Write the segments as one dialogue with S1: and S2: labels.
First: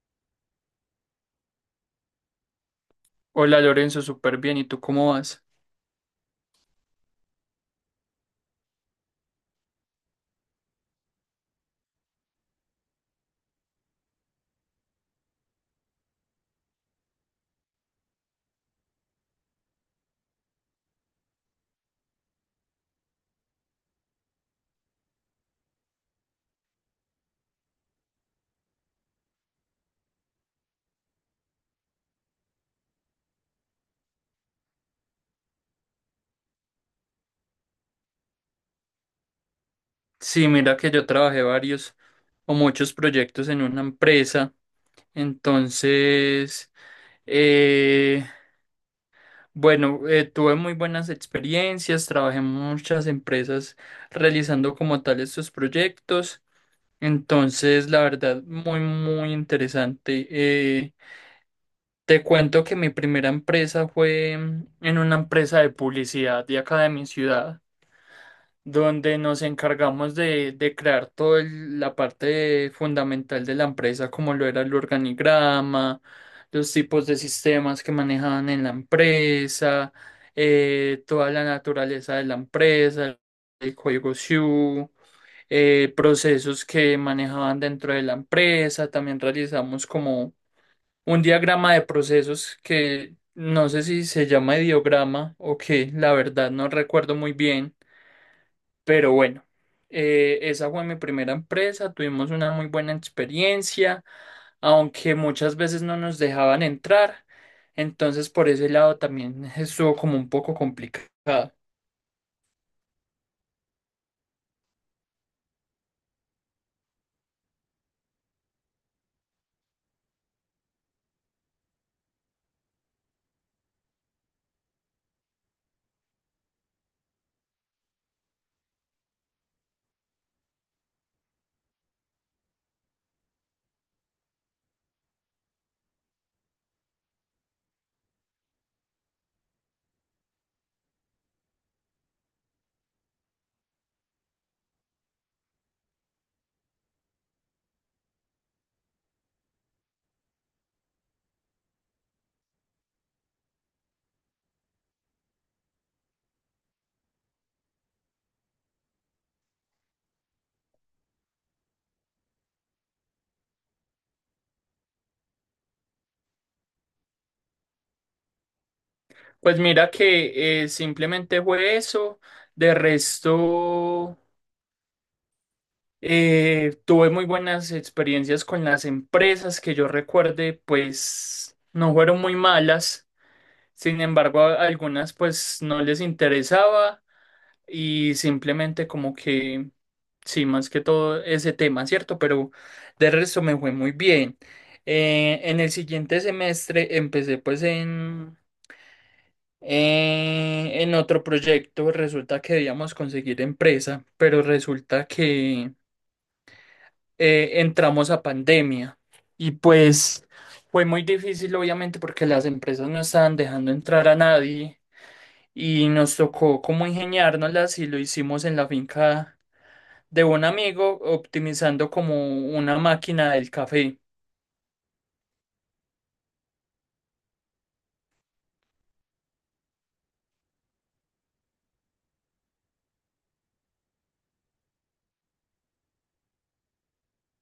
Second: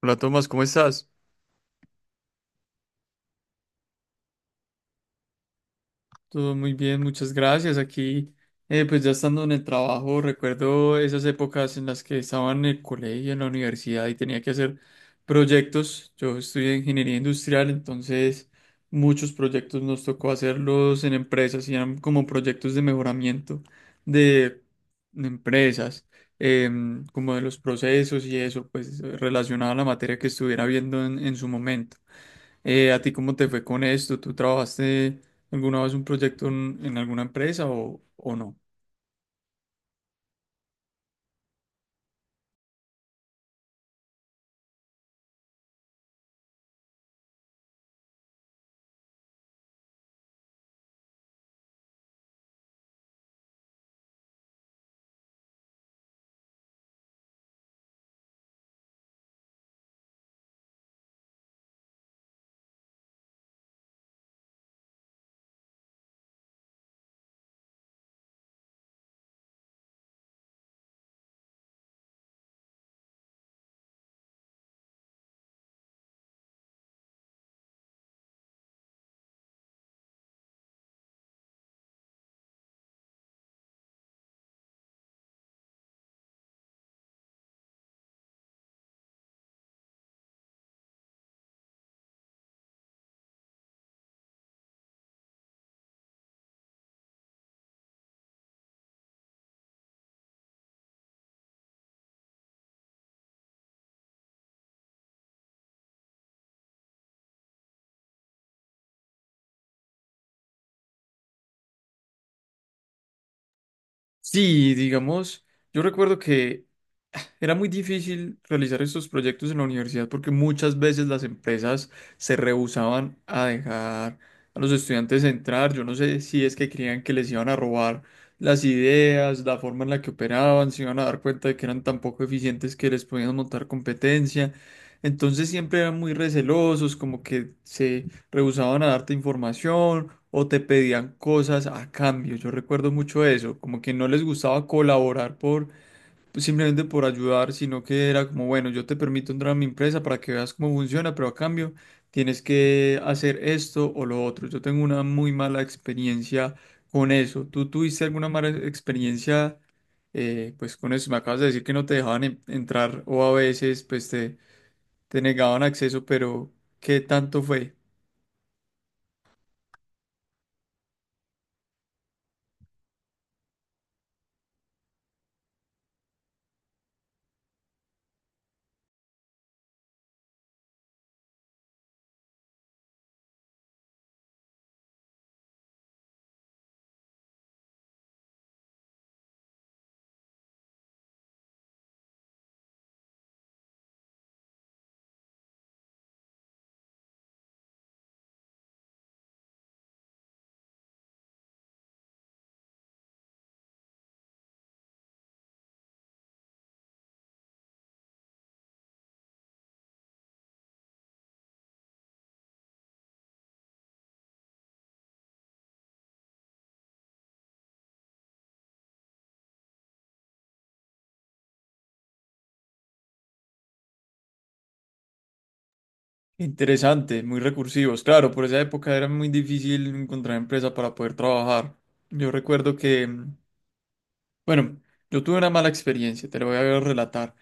S1: Hola Tomás, ¿cómo estás?
S2: Hola Lorenzo, súper bien. ¿Y tú cómo vas?
S1: Todo muy bien, muchas gracias. Aquí, pues ya estando en el trabajo, recuerdo esas épocas en las que estaba en el colegio, en la universidad y tenía que hacer proyectos. Yo estudié ingeniería industrial, entonces muchos proyectos nos tocó hacerlos en empresas y eran como proyectos de mejoramiento de empresas, como de los procesos y eso, pues relacionado a la materia que estuviera viendo en su momento. ¿a ti cómo te fue con esto? ¿Tú trabajaste alguna vez un proyecto en alguna empresa o no?
S2: Sí, mira que yo trabajé varios o muchos proyectos en una empresa. Entonces, eh, bueno, tuve muy buenas experiencias, trabajé en muchas empresas realizando como tal estos proyectos. Entonces, la verdad, muy, muy interesante. Te cuento que mi primera empresa fue en una empresa de publicidad de acá de mi ciudad, donde nos encargamos de crear toda la parte fundamental de la empresa, como lo era el organigrama, los tipos de sistemas que manejaban en la empresa, toda la naturaleza de la empresa, el código SIU, procesos que manejaban dentro de la empresa. También realizamos como un diagrama de procesos que no sé si se llama ideograma o qué. La verdad, no recuerdo muy bien, pero bueno, esa fue mi primera empresa. Tuvimos una muy buena experiencia, aunque muchas veces no nos dejaban entrar, entonces por ese lado también estuvo como un poco complicado.
S1: Sí, digamos, yo recuerdo que era muy difícil realizar estos proyectos en la universidad porque muchas veces las empresas se rehusaban a dejar a los estudiantes entrar. Yo no sé si es que creían que les iban a robar las ideas, la forma en la que operaban, se iban a dar cuenta de que eran tan poco eficientes que les podían montar competencia. Entonces siempre eran muy recelosos, como que se rehusaban a darte información o te pedían cosas a cambio. Yo recuerdo mucho eso, como que no les gustaba colaborar por pues, simplemente por ayudar, sino que era como, bueno, yo te permito entrar a mi empresa para que veas cómo funciona, pero a cambio tienes que hacer esto o lo otro. Yo tengo una muy mala experiencia con eso. ¿Tú tuviste alguna mala experiencia pues con eso? Me acabas de decir que no te dejaban entrar o a veces pues te negaban acceso, pero ¿qué tanto fue?
S2: Pues mira que simplemente fue eso. De resto, tuve muy buenas experiencias con las empresas. Que yo recuerde, pues no fueron muy malas, sin embargo a algunas pues no les interesaba. Y simplemente como que, sí, más que todo ese tema, ¿cierto? Pero de resto me fue muy bien. En el siguiente semestre empecé pues en otro proyecto. Resulta que debíamos conseguir empresa, pero resulta que entramos a pandemia. Y pues fue muy difícil, obviamente, porque las empresas no estaban dejando entrar a nadie. Y nos tocó como ingeniárnoslas y lo hicimos en la finca de un amigo optimizando como una máquina del café.
S1: Interesante, muy recursivos. Claro, por esa época era muy difícil encontrar empresa para poder trabajar. Yo recuerdo que, bueno, yo tuve una mala experiencia, te lo voy a relatar.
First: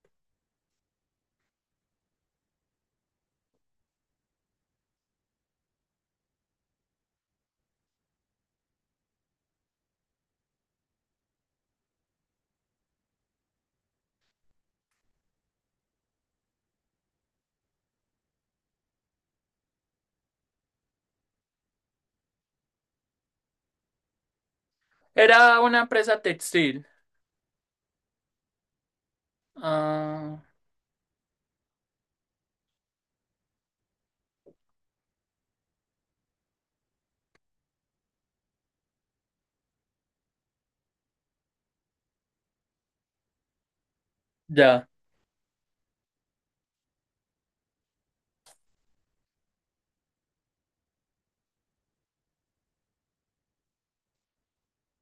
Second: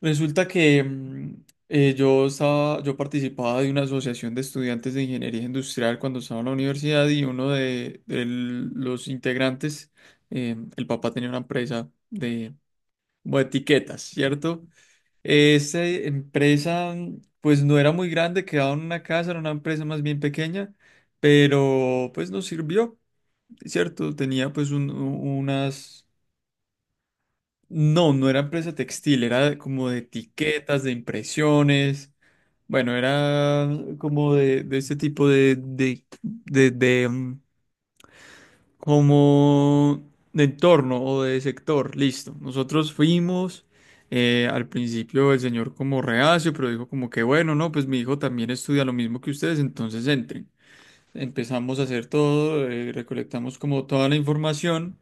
S1: Resulta que yo estaba, yo participaba de una asociación de estudiantes de ingeniería industrial cuando estaba en la universidad y uno de los integrantes, el papá tenía una empresa de, como de etiquetas, ¿cierto? Esta empresa, pues no era muy grande, quedaba en una casa, era una empresa más bien pequeña, pero pues nos sirvió, ¿cierto? Tenía pues
S2: ¿Era una
S1: unas...
S2: empresa textil?
S1: No, no era empresa textil, era como de
S2: Ah,
S1: etiquetas, de impresiones, bueno, era como de este tipo de, como de entorno o de sector, listo. Nosotros fuimos, al
S2: ya,
S1: principio el señor como reacio, pero dijo como que bueno, no, pues mi hijo también estudia lo mismo que ustedes, entonces entren. Empezamos a hacer todo, recolectamos como toda la información,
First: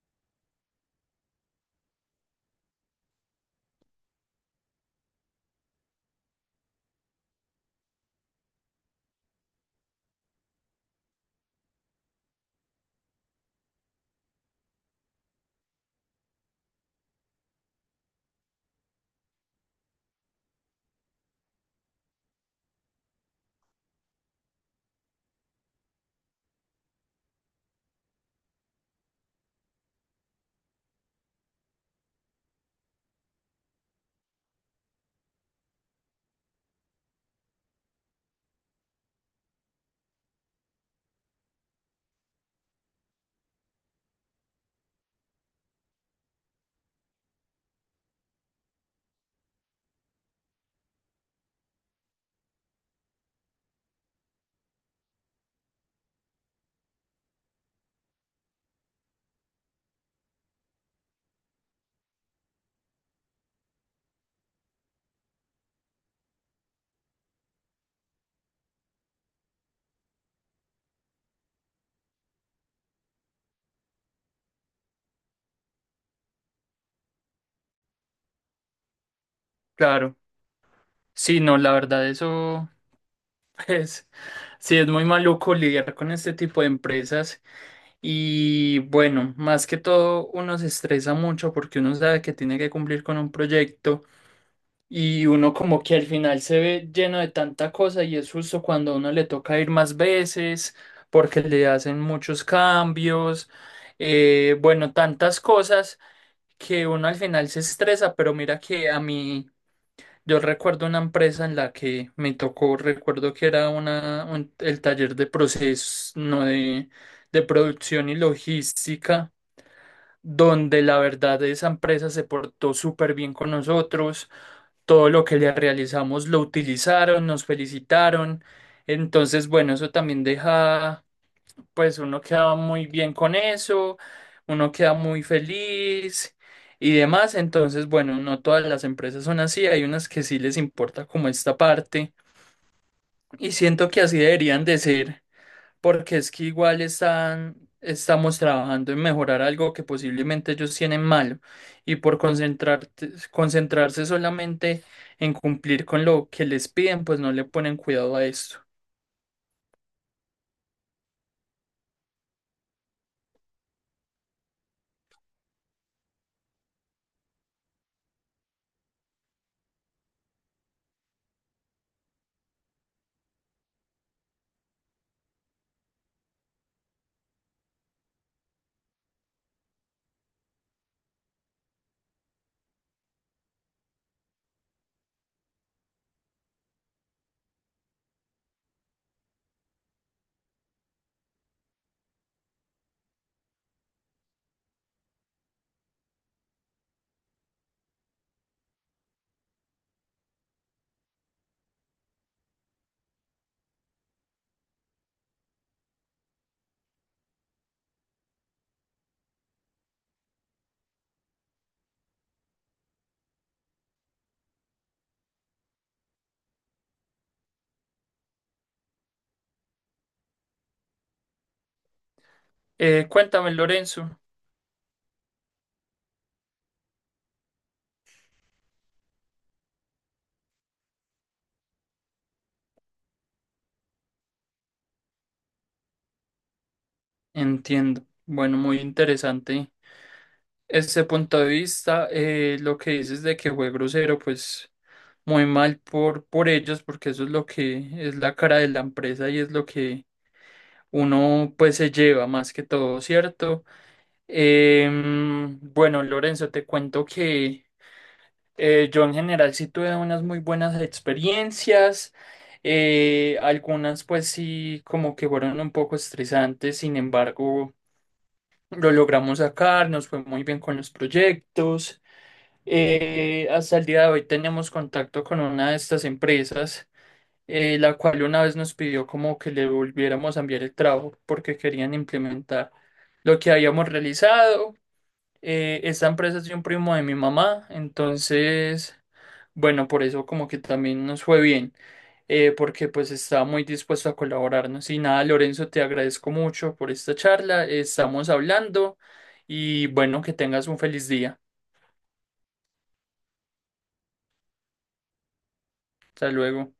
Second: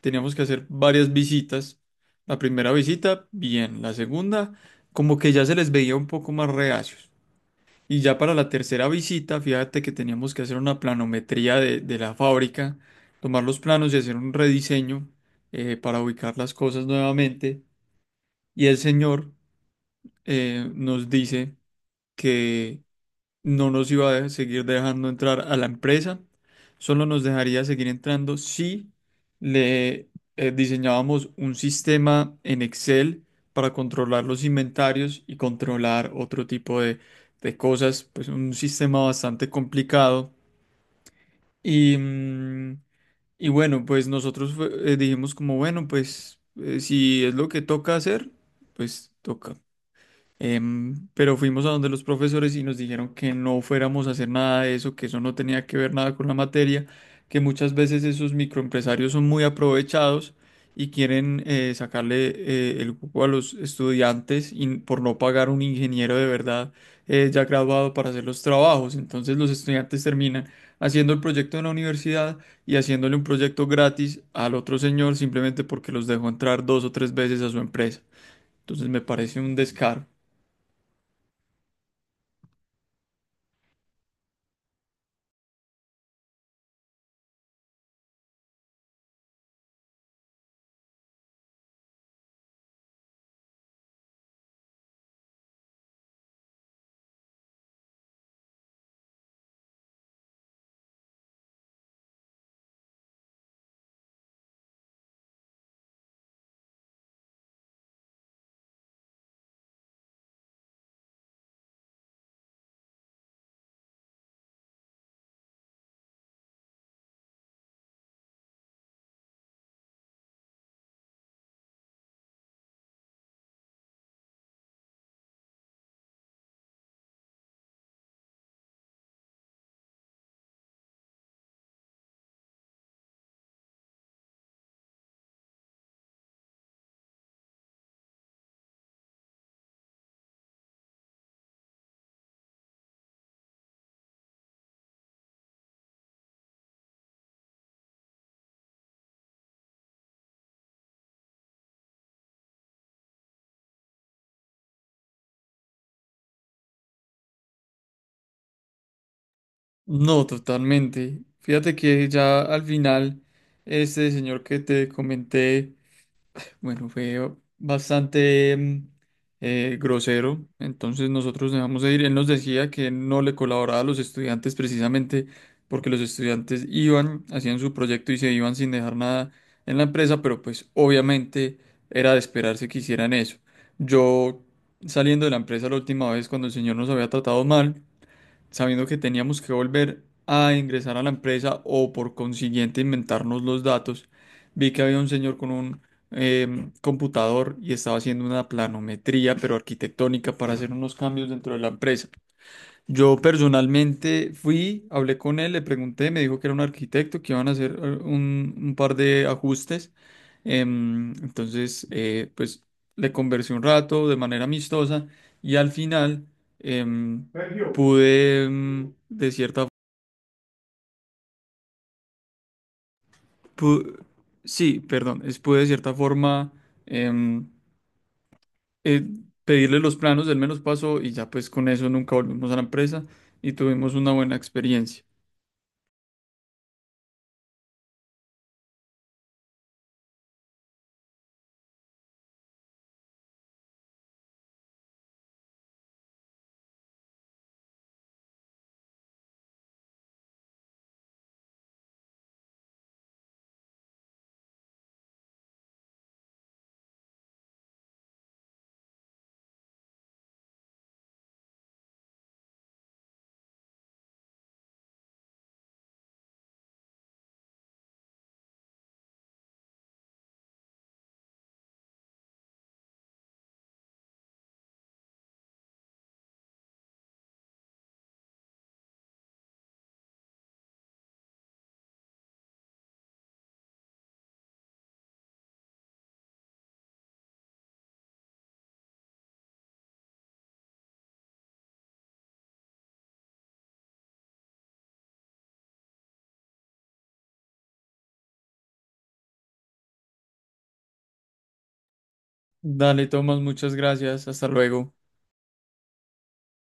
S1: teníamos que hacer varias visitas. La primera visita, bien, la segunda, como que ya se les veía un poco más reacios. Y ya para la tercera visita, fíjate que teníamos que hacer una planometría de la fábrica, tomar los planos y hacer un rediseño para ubicar las cosas nuevamente. Y el señor nos dice que no nos iba a seguir dejando entrar a la empresa, solo nos dejaría seguir entrando si le diseñábamos un sistema en Excel para controlar los inventarios y controlar otro tipo de cosas, pues un sistema bastante complicado. Y, y bueno, pues nosotros dijimos como, bueno, pues si es lo que toca hacer, pues toca. Pero fuimos a donde los profesores y nos dijeron que no fuéramos a hacer nada de eso, que eso no tenía que ver nada con la materia, que muchas veces esos microempresarios son muy aprovechados y quieren sacarle el cupo a los estudiantes y por no pagar un ingeniero de verdad ya graduado para hacer los trabajos. Entonces los estudiantes terminan haciendo el proyecto en la universidad y haciéndole un proyecto gratis al otro señor simplemente porque los dejó entrar dos o tres veces a su empresa. Entonces me parece un descaro.
S2: claro. Sí, no, la verdad, eso es, sí, es muy maluco lidiar con este tipo de empresas. Y bueno, más que todo, uno se estresa mucho porque uno sabe que tiene que cumplir con un proyecto. Y uno como que al final se ve lleno de tanta cosa y es justo cuando a uno le toca ir más veces porque le hacen muchos cambios, bueno, tantas cosas, que uno al final se estresa. Pero mira que a mí, yo recuerdo una empresa en la que me tocó, recuerdo que era el taller de procesos, no de, de producción y logística, donde la verdad esa empresa se portó súper bien con nosotros. Todo lo que le realizamos lo utilizaron, nos felicitaron. Entonces, bueno, eso también deja, pues uno queda muy bien con eso, uno queda muy feliz y demás. Entonces, bueno, no todas las empresas son así, hay unas que sí les importa como esta parte. Y siento que así deberían de ser, porque es que igual están, estamos trabajando en mejorar algo que posiblemente ellos tienen malo, y por concentrarse solamente en cumplir con lo que les piden, pues no le ponen cuidado a esto.
S1: No, totalmente. Fíjate que ya al final, este señor que te comenté, bueno, fue bastante grosero. Entonces nosotros dejamos de ir. Él nos decía que no le colaboraba a los estudiantes precisamente porque los estudiantes iban, hacían su proyecto y se iban sin dejar nada en la empresa, pero pues obviamente era de esperarse que hicieran eso. Yo saliendo de la empresa la última vez cuando el señor nos había tratado mal sabiendo que teníamos que volver a ingresar a la empresa o por consiguiente inventarnos los datos, vi que había un señor con un computador y estaba haciendo una planometría, pero arquitectónica, para hacer unos cambios dentro de la empresa. Yo personalmente fui, hablé con él, le pregunté, me dijo que era un arquitecto, que iban a hacer un par de ajustes. Entonces, pues le conversé un rato de manera amistosa y al final Sergio. Pude, em, de cierta
S2: Cuéntame,
S1: pu-
S2: Lorenzo.
S1: Sí, perdón, es, pude de cierta forma em, eh, pedirle los planos, él me los pasó y ya pues con eso nunca volvimos a la empresa y tuvimos una buena experiencia.
S2: Entiendo. Bueno, muy interesante ese punto de vista. Lo que dices de que fue grosero, pues muy mal por ellos, porque eso es lo que es la cara de la empresa y es lo que uno pues se lleva más que todo, ¿cierto? Em, bueno, Lorenzo, te cuento que yo en general sí tuve unas muy buenas experiencias. Eh, algunas pues sí como que fueron un poco estresantes, sin embargo lo logramos sacar, nos fue muy bien con los proyectos. Eh, hasta el día de hoy tenemos contacto con una de estas empresas, la cual una vez nos pidió como que le volviéramos a enviar el trabajo porque querían implementar lo que habíamos realizado. Esta empresa es de un primo de mi mamá, entonces, bueno, por eso como que también nos fue bien, porque pues estaba muy dispuesto a colaborarnos. Y nada, Lorenzo, te agradezco mucho por esta charla, estamos hablando y bueno, que tengas un feliz día.
S1: Dale, Tomás, muchas gracias. Hasta luego.
S2: Hasta luego.